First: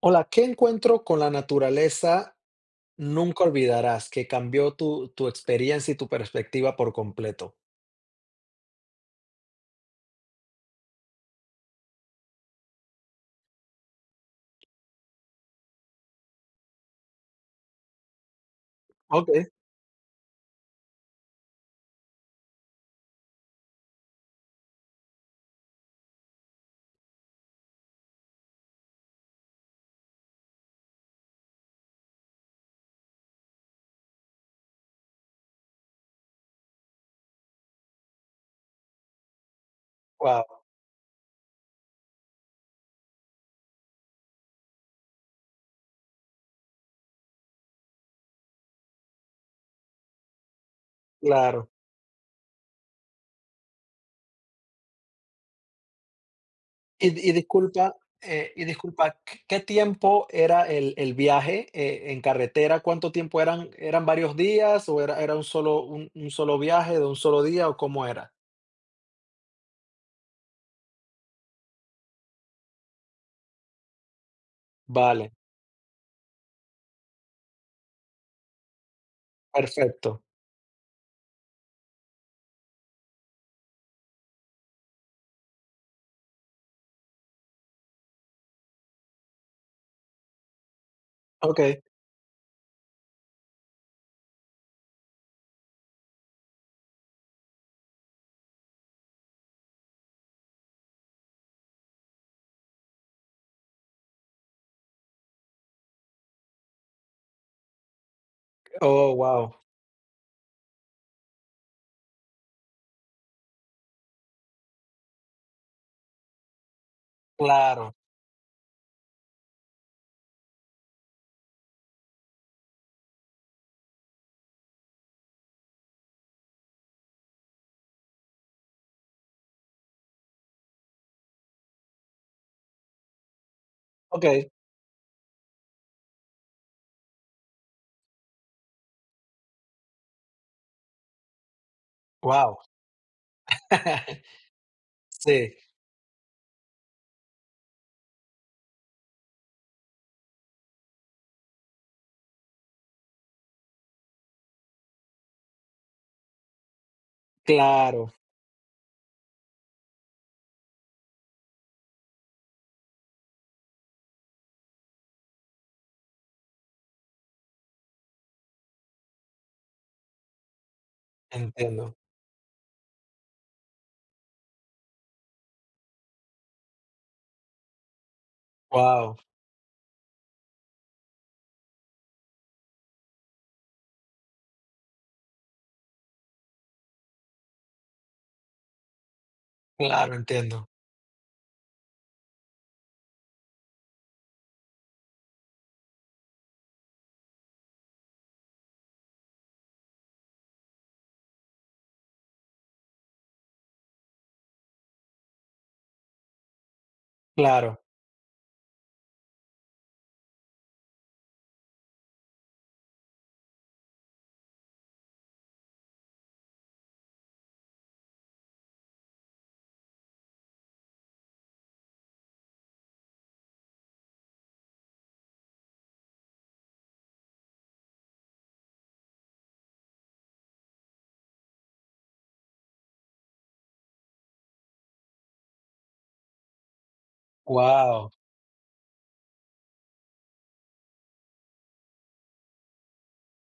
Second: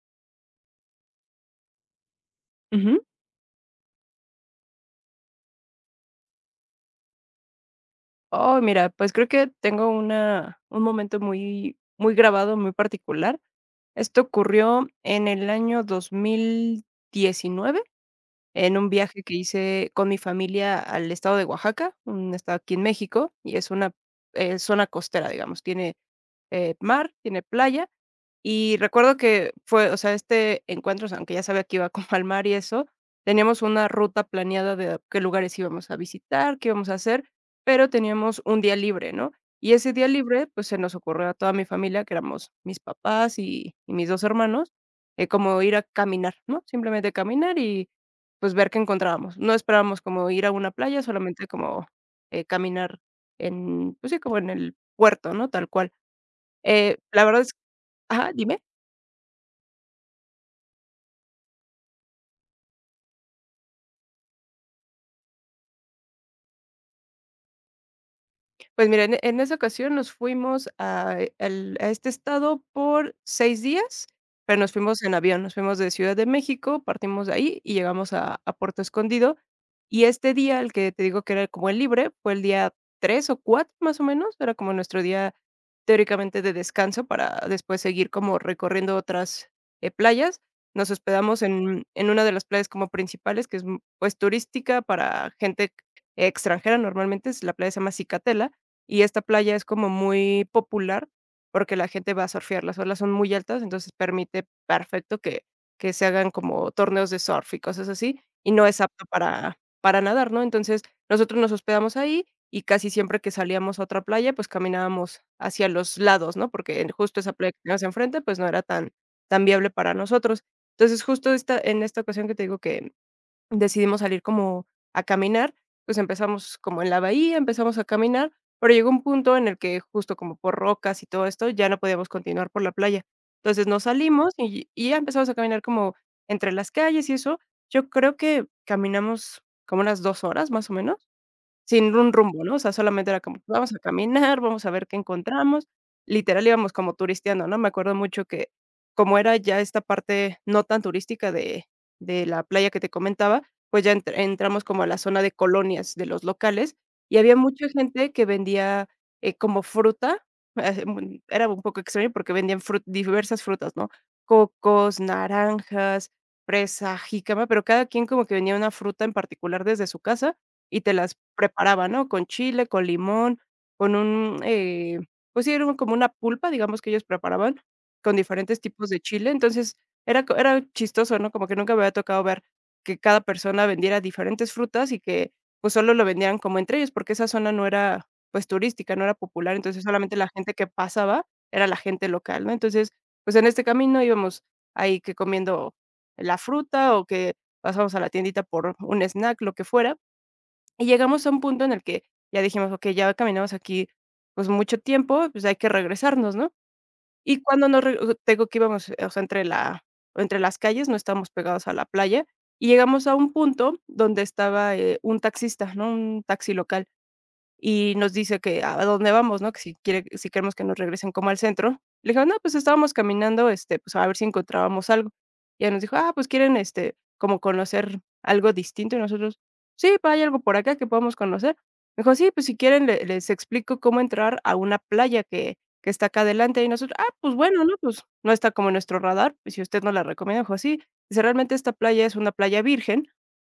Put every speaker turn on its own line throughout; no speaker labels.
Hola, ¿qué encuentro con la naturaleza
Ujú.
nunca olvidarás que cambió tu experiencia y tu perspectiva por completo?
Oh, mira, pues creo que tengo una un momento muy muy grabado, muy particular. Esto ocurrió en el año 2019 en un viaje
Ok.
que hice con mi familia al estado de Oaxaca, un estado aquí en México, y es una, zona costera, digamos, tiene mar, tiene playa. Y recuerdo que fue, o sea, este encuentro, o sea, aunque ya sabía que iba como al mar y eso, teníamos una ruta planeada de a qué lugares íbamos a visitar, qué íbamos a hacer, pero teníamos un día libre, ¿no? Y ese día
Wow,
libre, pues se nos ocurrió a toda mi familia, que éramos mis papás y mis dos hermanos, como ir a caminar, ¿no? Simplemente caminar y pues ver qué encontrábamos. No esperábamos como ir a una playa, solamente
claro.
como caminar en, pues sí, como en el puerto, ¿no? Tal cual. La
Y
verdad es
disculpa,
ajá, dime.
y disculpa, ¿qué tiempo era el viaje en carretera? ¿Cuánto tiempo eran? ¿Eran varios días o era, era un solo viaje de un solo día o cómo era?
Pues mira, en esa ocasión nos fuimos a el a este estado por 6 días, pero nos fuimos en
Vale,
avión, nos fuimos de Ciudad de México, partimos de ahí y llegamos a Puerto Escondido, y
perfecto.
este día, el que te digo que era como el libre, fue el día 3 o 4 más o menos, era como nuestro día teóricamente de descanso para después seguir como recorriendo otras, playas. Nos hospedamos
Ok.
en una de las playas como principales, que es, pues, turística para gente extranjera, normalmente es la playa se llama Cicatela, y esta playa es como muy popular, porque la gente va a surfear, las olas son muy altas, entonces permite perfecto que se hagan como torneos de surf y cosas así, y no es apto
Oh, wow.
para nadar, ¿no? Entonces, nosotros nos hospedamos ahí y casi siempre que salíamos a otra playa, pues caminábamos hacia los lados, ¿no? Porque en justo esa playa que teníamos
Claro.
enfrente, pues no era tan tan viable para nosotros. Entonces, justo esta en esta ocasión que te digo que decidimos salir como a caminar, pues, empezamos como en la bahía, empezamos a caminar, pero llegó un punto en el que justo como por rocas y todo esto, ya no podíamos continuar por la playa. Entonces, nos
Ok.
salimos y ya empezamos a caminar como entre las calles y eso. Yo creo que caminamos como unas 2 horas, más o menos. Sin un rumbo, ¿no?
Wow.
O sea, solamente era como, vamos a caminar, vamos a ver qué
Sí,
encontramos. Literal íbamos como turisteando, ¿no? Me acuerdo mucho que como era ya esta parte no tan turística de la playa que te comentaba, pues ya entr entramos como a la zona de colonias de los locales y había mucha
claro.
gente que vendía, como fruta, era un poco extraño porque vendían frut diversas frutas, ¿no? Cocos, naranjas, fresa, jícama, pero cada quien como que vendía una fruta en particular desde su casa y te las preparaba,
Entiendo.
¿no? Con chile, con limón, con un, pues sí, era como una pulpa, digamos, que ellos preparaban con diferentes tipos de
Wow,
chile. Entonces, era chistoso, ¿no? Como que nunca me había tocado ver que cada persona vendiera diferentes frutas y que, pues, solo lo vendieran como entre ellos, porque esa zona no era, pues, turística, no era popular, entonces
claro,
solamente la gente que
entiendo.
pasaba era la gente local, ¿no? Entonces, pues, en este camino íbamos ahí que comiendo la fruta o que pasamos a la tiendita por un snack, lo que fuera. Y llegamos a un punto en el que ya dijimos: "Okey, ya caminamos aquí, pues, mucho tiempo, pues, hay que regresarnos", ¿no? Y cuando
Claro,
nos re te digo que íbamos, o sea, entre las calles, no estábamos pegados a la playa, y llegamos a un punto donde estaba, un taxista, ¿no? Un taxi local y nos dice que a dónde vamos, ¿no? Que si queremos que nos regresen como al centro. Le dije: "No, pues estábamos caminando, este, pues a ver si encontrábamos algo". Y ella nos dijo: "Ah, pues quieren, este, como conocer algo distinto", y nosotros: "Sí, pa, hay algo por acá que podamos conocer". Me dijo: "Sí, pues si quieren le les explico cómo entrar a una playa que está acá adelante", y nosotros: "Ah, pues bueno, ¿no? Pues
wow,
no está como en nuestro radar, pues si usted no la recomienda". Me dijo: "Sí". Dice: "Realmente esta playa es una playa virgen".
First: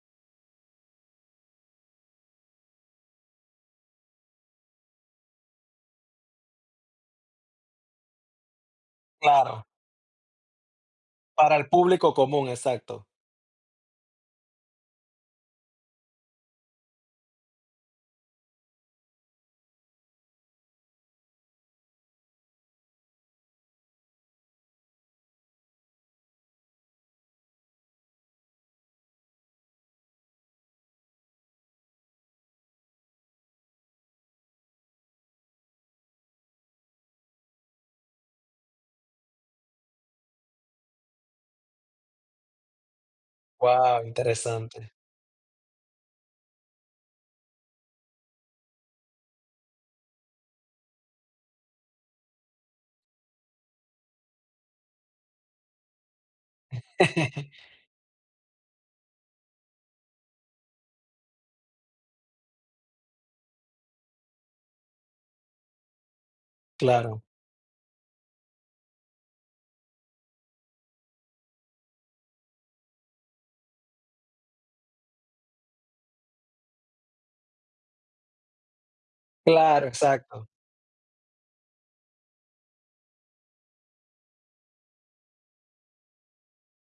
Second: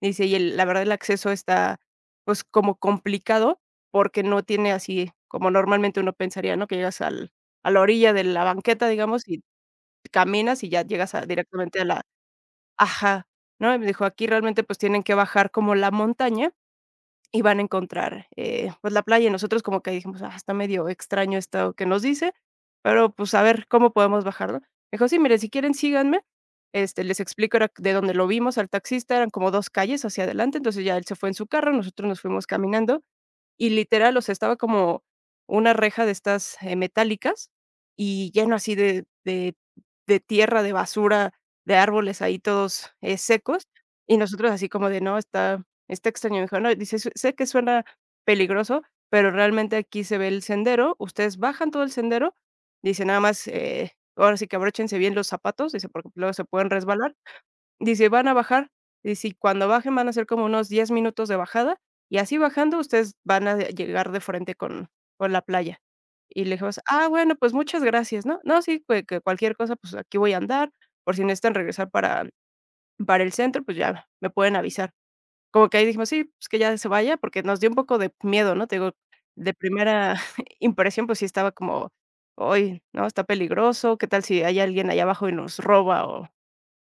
Dice: "Y el La verdad el acceso está, pues, como complicado, porque no tiene así, como normalmente uno pensaría, ¿no? Que llegas al a la orilla de la banqueta, digamos, y
claro.
caminas y ya llegas a
Para el
directamente a la…".
público común, exacto.
Ajá. ¿No? Y me dijo: "Aquí realmente, pues, tienen que bajar como la montaña y van a encontrar, pues, la playa". Y nosotros como que dijimos: "Ah, está medio extraño esto que nos dice, pero, pues, a ver cómo podemos bajar", ¿no? Me dijo: "Sí, mire, si quieren síganme". Este, les explico, era de donde lo vimos al taxista, eran como 2 calles hacia adelante, entonces ya él se fue en su carro, nosotros nos fuimos caminando y literal, o sea, estaba como una reja de estas, metálicas y lleno así de tierra, de basura, de árboles ahí todos, secos.
Wow,
Y nosotros así como
interesante.
de: "No, está está extraño". Me dijo: "No". Dice: "Sé que suena peligroso, pero realmente aquí se ve el sendero, ustedes bajan todo el sendero". Dice: "Nada más, ahora sí que abróchense bien los zapatos". Dice: "Porque luego se pueden resbalar". Dice: "Van a bajar". Dice: "Y si cuando bajen van a ser como unos 10 minutos de bajada, y así bajando ustedes van a llegar de frente con la playa". Y le dijimos: "Ah,
Claro,
bueno, pues muchas gracias", ¿no? "No, sí, que cualquier cosa, pues aquí voy a andar, por si necesitan regresar para el centro, pues ya me pueden avisar". Como que ahí dijimos: "Sí, pues que ya se vaya", porque nos dio un poco de miedo, ¿no? Te digo, de
claro,
primera
exacto,
impresión, pues sí estaba como: "Ay, ¿no? Está peligroso. ¿Qué tal si hay alguien allá abajo y nos roba o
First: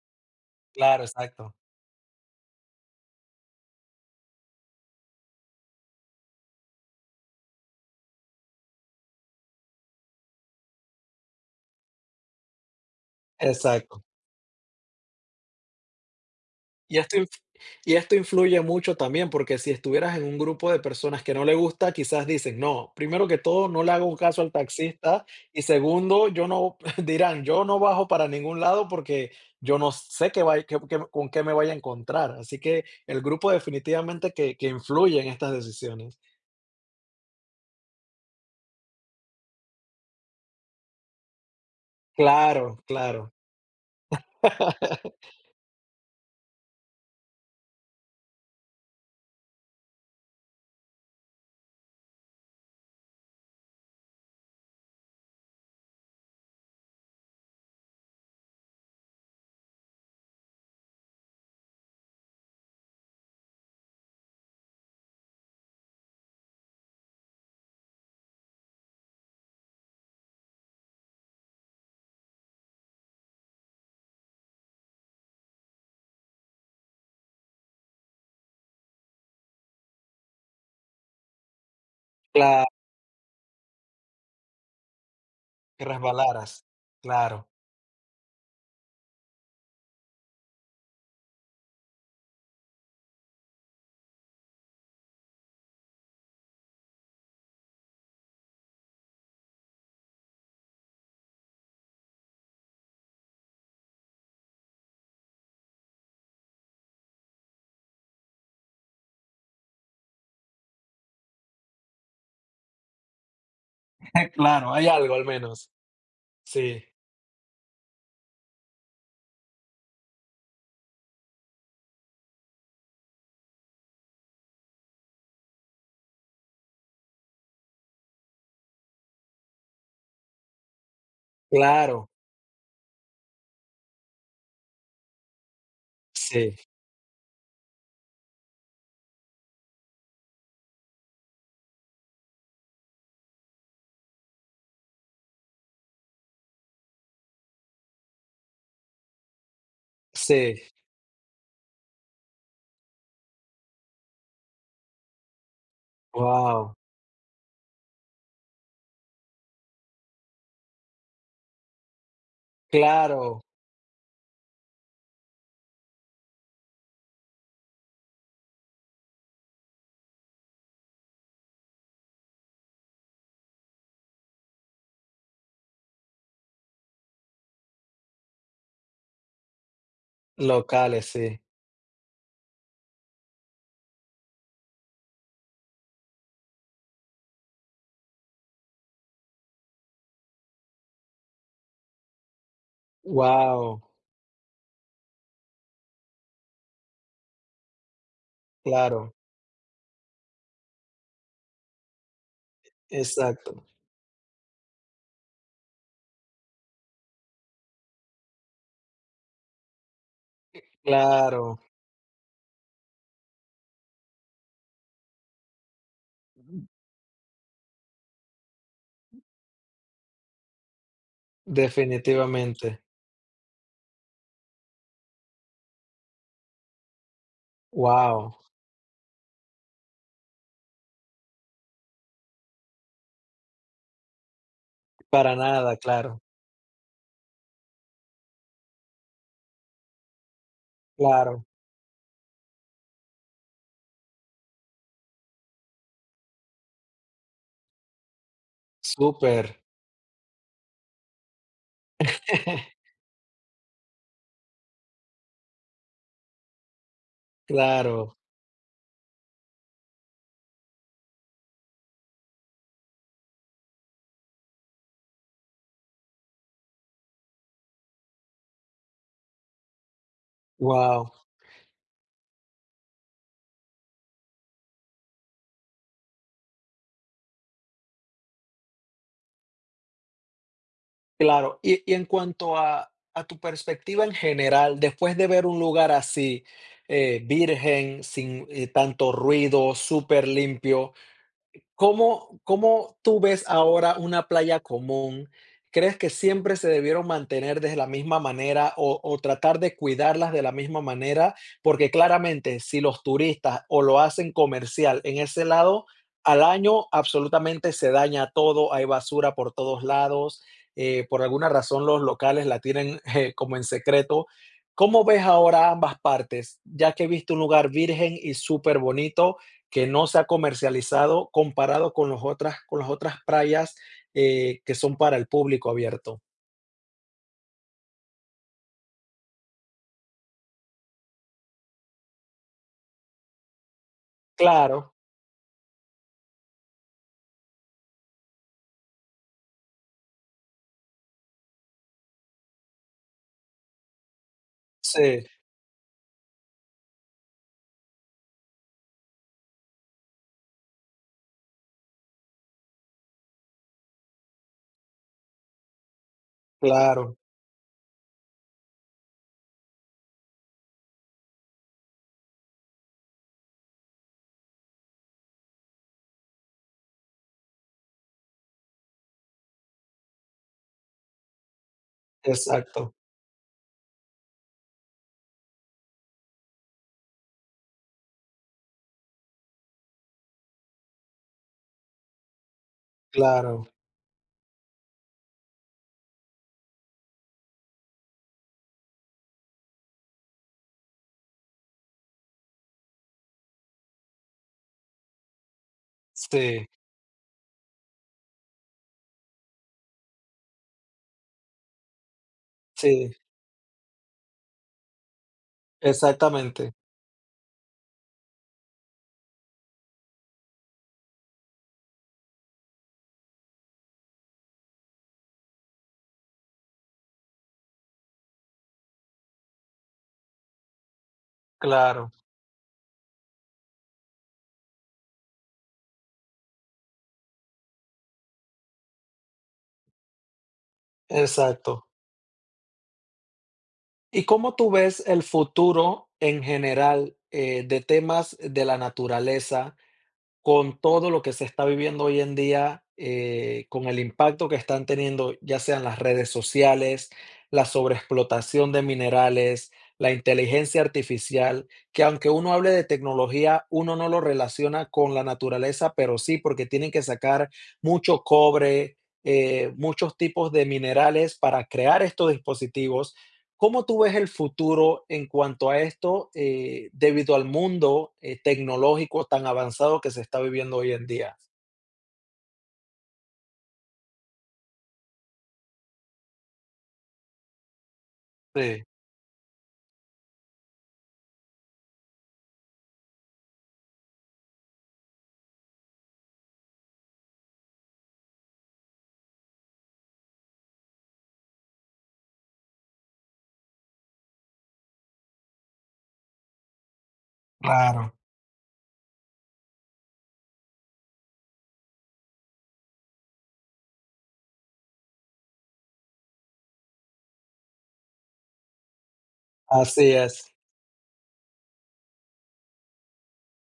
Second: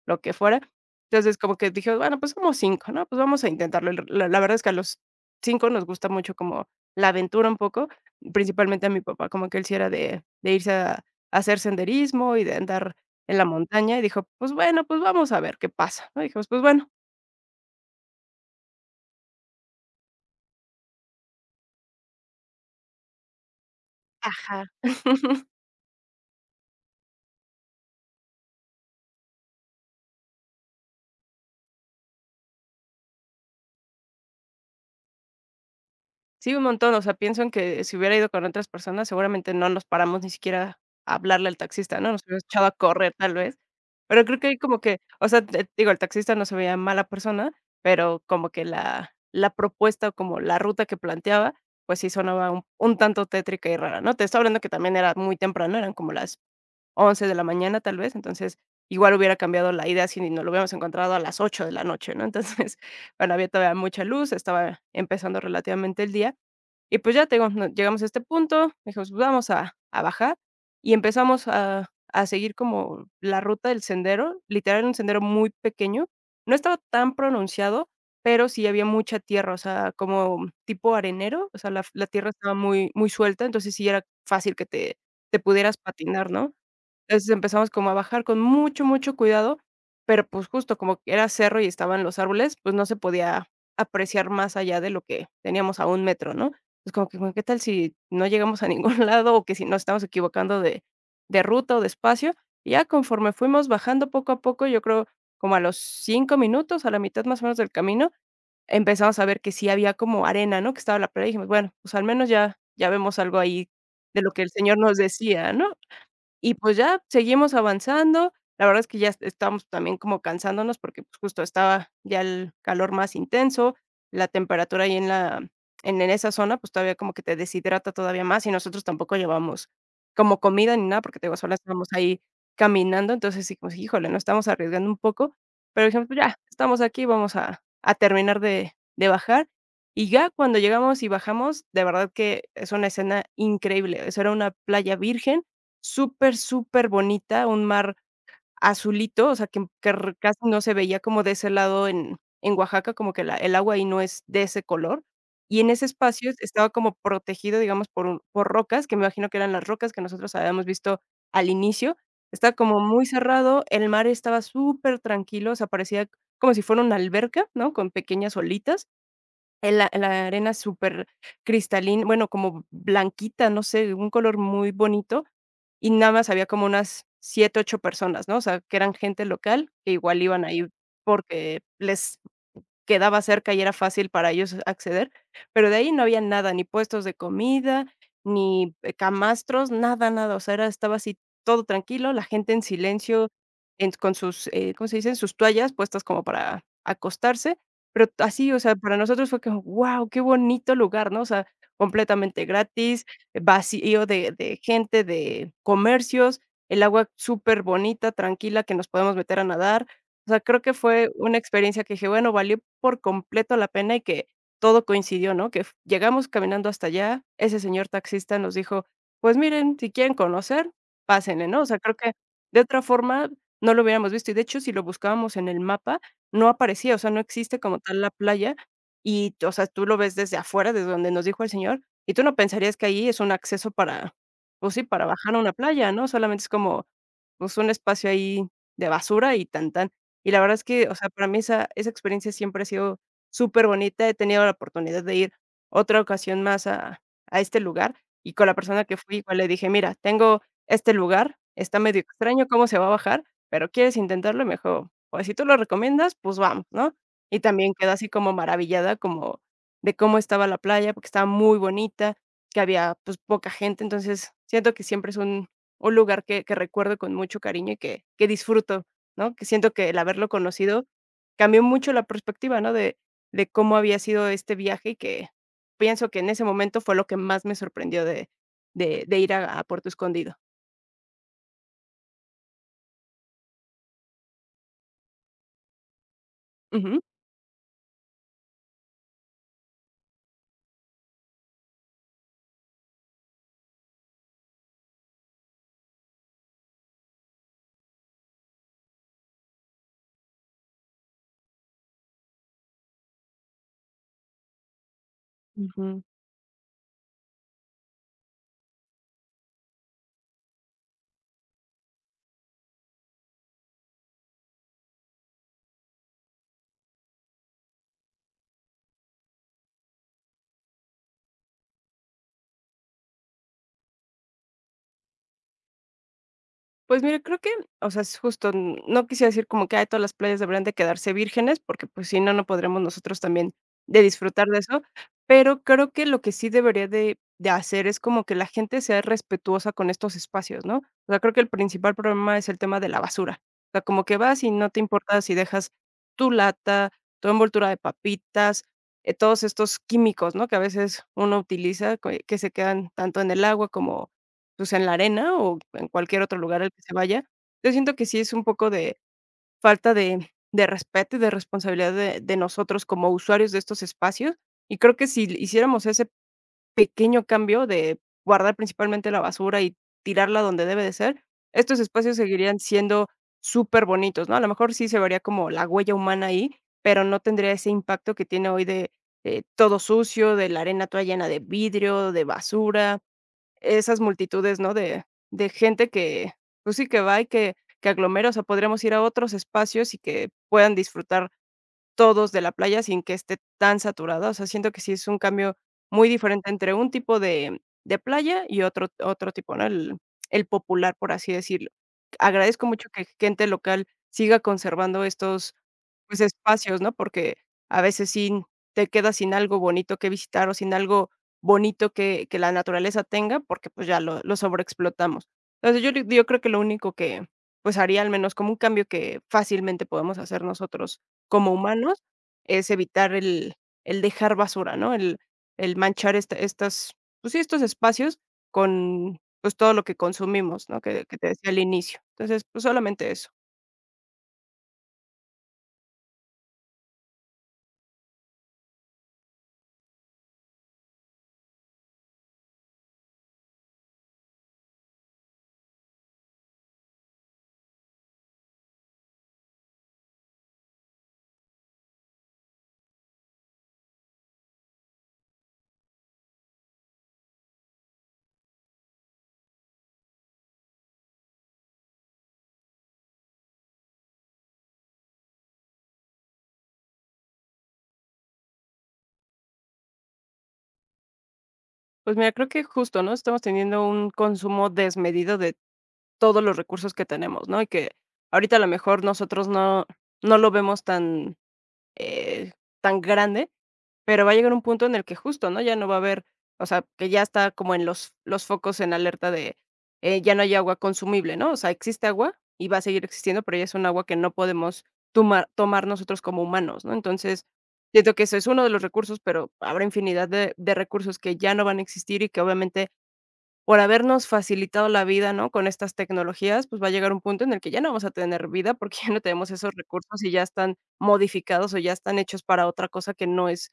lo que fuera?".
claro,
Entonces,
exacto,
como que dije: "Bueno, pues como cinco, ¿no? Pues vamos a intentarlo". El la verdad es que a los 5 nos gusta mucho como la aventura un poco, principalmente a mi papá, como que él sí era de irse a hacer senderismo y de andar en la montaña, y
exacto.
dijo: "Pues bueno, pues vamos a ver qué pasa", ¿no? Dijimos: "Pues bueno".
Y esto inf y esto influye mucho también, porque si estuvieras en un grupo de personas que no le gusta, quizás dicen: "No, primero que todo, no le hago un caso al
Ajá.
taxista, y segundo, yo no" dirán: "Yo no bajo para ningún lado porque yo no sé qué vay qué qué con qué me vaya a encontrar". Así que el grupo definitivamente que influye en estas decisiones.
Sí, un montón, o sea, pienso en que si hubiera ido con otras personas, seguramente no nos paramos ni siquiera a hablarle al taxista, ¿no? Nos hubiéramos echado a
Claro,
correr
claro.
tal vez, pero creo que ahí como que, o sea, te digo, el taxista no se veía mala persona, pero como que la propuesta o como la ruta que planteaba, pues sí sonaba un tanto tétrica y rara, ¿no? Te estoy hablando que también era muy temprano, eran como las 11 de la mañana tal vez, entonces igual hubiera cambiado la idea si nos lo hubiéramos encontrado a las 8 de la noche, ¿no? Entonces, bueno, había todavía mucha luz, estaba empezando relativamente el día y pues ya te digo, no llegamos a este punto, dijimos: "Vamos a bajar", y empezamos a seguir como la ruta del sendero, literal un sendero muy pequeño. No estaba tan pronunciado, pero sí había mucha tierra, o sea, como tipo arenero, o sea, la tierra estaba
Claro,
muy muy suelta, entonces sí era fácil que te pudieras
que
patinar, ¿no?
resbalaras.
Entonces,
Claro.
empezamos como a bajar con mucho, mucho cuidado, pero, pues, justo como que era cerro y estaban los árboles, pues, no se podía apreciar más allá de lo que teníamos a un metro, ¿no? Es como que, bueno, ¿qué tal si no llegamos a ningún lado o que si nos estamos equivocando de ruta o de espacio? Y ya conforme fuimos bajando poco a poco, yo creo como a los 5 minutos, a la mitad más o menos del camino, empezamos a ver que sí había como arena, ¿no? Que estaba la playa, y dijimos: "Bueno, pues, al menos ya vemos algo ahí de lo que el
Claro,
señor
hay
nos
algo al
decía", ¿no?
menos.
Y pues
Sí.
ya, seguimos avanzando. La verdad es que ya estamos también como cansándonos porque, pues, justo estaba ya el calor más intenso, la temperatura ahí en la en esa zona, pues, todavía como que te deshidrata todavía más, y nosotros tampoco llevamos como comida ni nada, porque te digo, solo estábamos
Claro.
ahí caminando. Entonces, sí, como si, híjole, nos estamos arriesgando un poco, pero dijimos: "Pues ya,
Sí,
estamos aquí, vamos a terminar de bajar". Y ya cuando llegamos y bajamos, de verdad que es una escena increíble. Eso era una playa virgen, súper, súper bonita, un mar azulito, o sea, que r casi no
sí.
se veía como de ese lado en Oaxaca, como que la el agua ahí no es de ese color. Y en ese espacio estaba
Wow.
como protegido, digamos, por rocas, que me imagino que eran las rocas que nosotros habíamos visto al inicio. Estaba como muy
Claro,
cerrado, el mar estaba súper tranquilo, o sea, parecía como si fuera una alberca, ¿no? Con pequeñas olitas. En la arena supercristalin, bueno, como blanquita, no sé, un color muy bonito, y nada más había como unas 7 u 8 personas, ¿no? O sea, que eran gente local, que igual iban ahí
locales, sí.
porque les quedaba cerca y era fácil para ellos acceder, pero de ahí no había nada, ni puestos de comida, ni, camastros, nada, nada, o sea, era estaba así todo tranquilo, la gente en silencio,
Wow,
en con sus, ¿cómo se dicen? Sus toallas puestas como para acostarse, pero así, o sea, para
claro,
nosotros fue como, ¡wow, qué bonito lugar!, ¿no?, o sea, completamente gratis,
exacto.
vacío de gente, de comercios, el agua súper bonita, tranquila, que nos podemos meter a nadar, o sea, creo que fue una
Claro,
experiencia que dije, bueno, valió por completo la pena y que todo coincidió, ¿no? Que f llegamos caminando hasta allá, ese señor taxista nos dijo: "Pues miren, si quieren conocer, pásenle", ¿no? O sea, creo que de otra
definitivamente.
forma no lo hubiéramos visto, y de hecho, si lo buscábamos en el mapa, no aparecía, o sea, no existe como tal la
Wow,
playa, y o sea, tú lo ves desde afuera, desde donde nos dijo el señor, y tú no pensarías que ahí es un acceso para, pues sí, para
para
bajar a una
nada,
playa, ¿no?
claro,
Solamente es como, pues, un espacio ahí de basura y tan tan. Y la verdad es que, o sea, para mí
claro,
esa experiencia siempre ha sido superbonita. He tenido la oportunidad de ir otra ocasión más a este lugar, y con la persona que fui, igual
súper.
le dije: "Mira, tengo este lugar, está medio extraño cómo se va a bajar, pero, ¿quieres intentarlo?". Y me dijo: "Pues, si tú lo recomiendas, pues vamos", ¿no? Y también quedó así
Claro,
como maravillada, como de cómo estaba la playa, porque estaba muy bonita, que había, pues, poca gente. Entonces, siento que siempre es un lugar que recuerdo con mucho cariño y que disfruto. ¿No? Que siento que el haberlo conocido
wow,
cambió mucho la perspectiva, ¿no? De cómo había sido este viaje y que pienso que en ese momento fue lo que más me sorprendió de de ir a Puerto Escondido.
claro. Y en cuanto a tu perspectiva en general, después de ver un lugar así,
Ujú.
virgen, sin, tanto ruido, súper limpio. ¿Cómo tú ves ahora una playa común? ¿Crees que siempre se debieron mantener de la misma manera o tratar de cuidarlas de la misma manera? Porque claramente si los turistas o lo hacen comercial en ese lado,
Ujú.
al año absolutamente se daña todo, hay basura por todos lados, por alguna razón los locales la tienen como en secreto. ¿Cómo ves ahora ambas partes? Ya que viste un lugar virgen y súper bonito, que no se ha comercializado comparado con los otras, con las otras playas que son para el público abierto.
Pues mira, creo que, o sea, es justo, no quisiera decir como que "Ay, todas las playas deberían de quedarse vírgenes, porque pues si no, no podremos nosotros también de disfrutar de eso",
Claro,
pero creo que lo que sí debería de hacer es como que la gente sea respetuosa con estos espacios, ¿no? O sea, creo que el principal problema es el tema de la basura. O sea, como que vas y no te importa
sí,
si dejas tu lata, tu envoltura de papitas, todos estos químicos, ¿no? Que a veces uno utiliza, que se quedan tanto en el agua como pues, en la arena o en cualquier otro lugar al que se
claro,
vaya. Yo siento que sí es un poco de falta de respeto y de responsabilidad de nosotros como usuarios de estos espacios, y creo que si hiciéramos ese pequeño cambio de guardar principalmente la basura y tirarla donde debe de ser, estos espacios seguirían
exacto,
siendo súper bonitos, ¿no? A lo mejor sí se vería como la huella humana ahí, pero no tendría ese impacto que tiene hoy de todo sucio, de la arena toda llena de vidrio, de basura,
claro,
esas multitudes, ¿no? De gente que, pues sí, que va y que aglomera, o sea, podríamos ir a otros espacios y que puedan disfrutar todos de la playa sin que esté tan saturada. O sea, siento que sí es un cambio muy diferente
sí,
entre un tipo de playa y otro otro tipo, ¿no? El popular, por así decirlo. Agradezco mucho que
sí,
gente local siga conservando estos, pues,
exactamente,
espacios, ¿no? Porque a veces sí te quedas sin algo bonito que visitar o sin algo bonito que la naturaleza tenga, porque, pues, ya lo sobreexplotamos. Entonces, yo creo que lo único que, pues, haría, al menos como un cambio que fácilmente podemos hacer nosotros como humanos,
claro,
es evitar el dejar basura, ¿no? El manchar esta estas, pues sí, estos espacios con, pues, todo lo que consumimos, ¿no? Que te decía al
exacto.
inicio. Entonces, pues, solamente eso.
¿Y cómo tú ves el futuro en general, de temas de la naturaleza? Con todo lo que se está viviendo hoy en día, con el impacto que están teniendo, ya sean las redes sociales, la sobreexplotación de minerales, la inteligencia artificial, que aunque uno hable de tecnología, uno no lo relaciona con la naturaleza, pero sí, porque tienen que sacar mucho cobre, muchos tipos de minerales para crear estos dispositivos. ¿Cómo tú ves el futuro en cuanto a esto, debido al mundo, tecnológico tan avanzado que se está viviendo hoy en día?
Pues mira, creo que justo, ¿no? Estamos teniendo un consumo desmedido de todos los recursos que tenemos, ¿no? Y que ahorita a lo
Sí.
mejor nosotros no lo vemos tan eh, tan grande, pero va a llegar un punto en el que justo, ¿no? Ya no va a haber, o sea, que ya está como en los focos en alerta de ya no hay agua consumible, ¿no? O sea, existe agua y va a seguir existiendo, pero ya es un agua que no podemos tomar, tomar nosotros como humanos, ¿no? Entonces,
Claro.
siento que eso es uno de los recursos, pero habrá infinidad de recursos que ya no van a existir y que obviamente por habernos facilitado la vida, ¿no? Con estas tecnologías, pues va a llegar un punto en el que ya no vamos a tener vida porque ya no tenemos esos
Así
recursos y ya
es.
están modificados o ya están hechos para otra cosa que no es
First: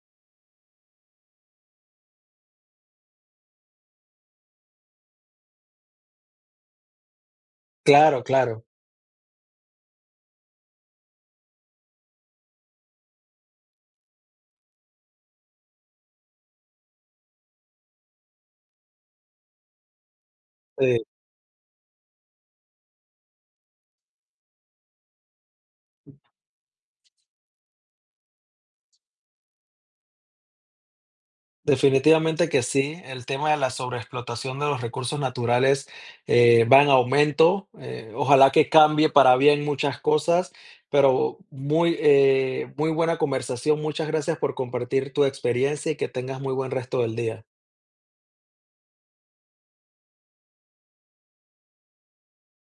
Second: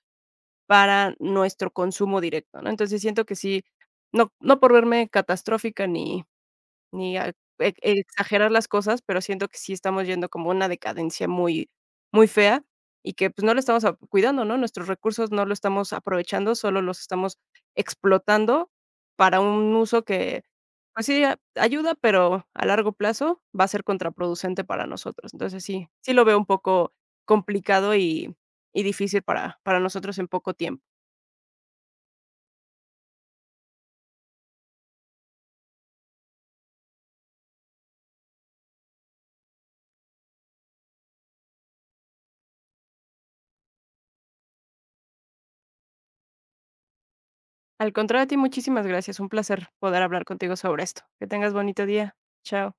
para nuestro consumo directo, ¿no? Entonces siento que sí, no, no por verme catastrófica ni ni a e
Claro,
exagerar
claro.
las cosas, pero siento que sí estamos yendo como una decadencia muy muy fea y que, pues, no lo estamos a cuidando, ¿no? Nuestros recursos no lo estamos aprovechando, solo los estamos explotando para un uso que,
Sí,
pues sí, a ayuda, pero a largo plazo va a ser contraproducente para nosotros. Entonces, sí, sí lo veo un poco complicado y difícil para nosotros en poco tiempo.
definitivamente que sí. El tema de la sobreexplotación de los recursos naturales, va en aumento. Ojalá que cambie para bien muchas cosas, pero muy, muy buena conversación. Muchas gracias por compartir tu experiencia y que tengas muy buen resto del día.
Al contrario a ti, muchísimas gracias. Un placer poder hablar contigo sobre esto. Que tengas bonito día. Chao.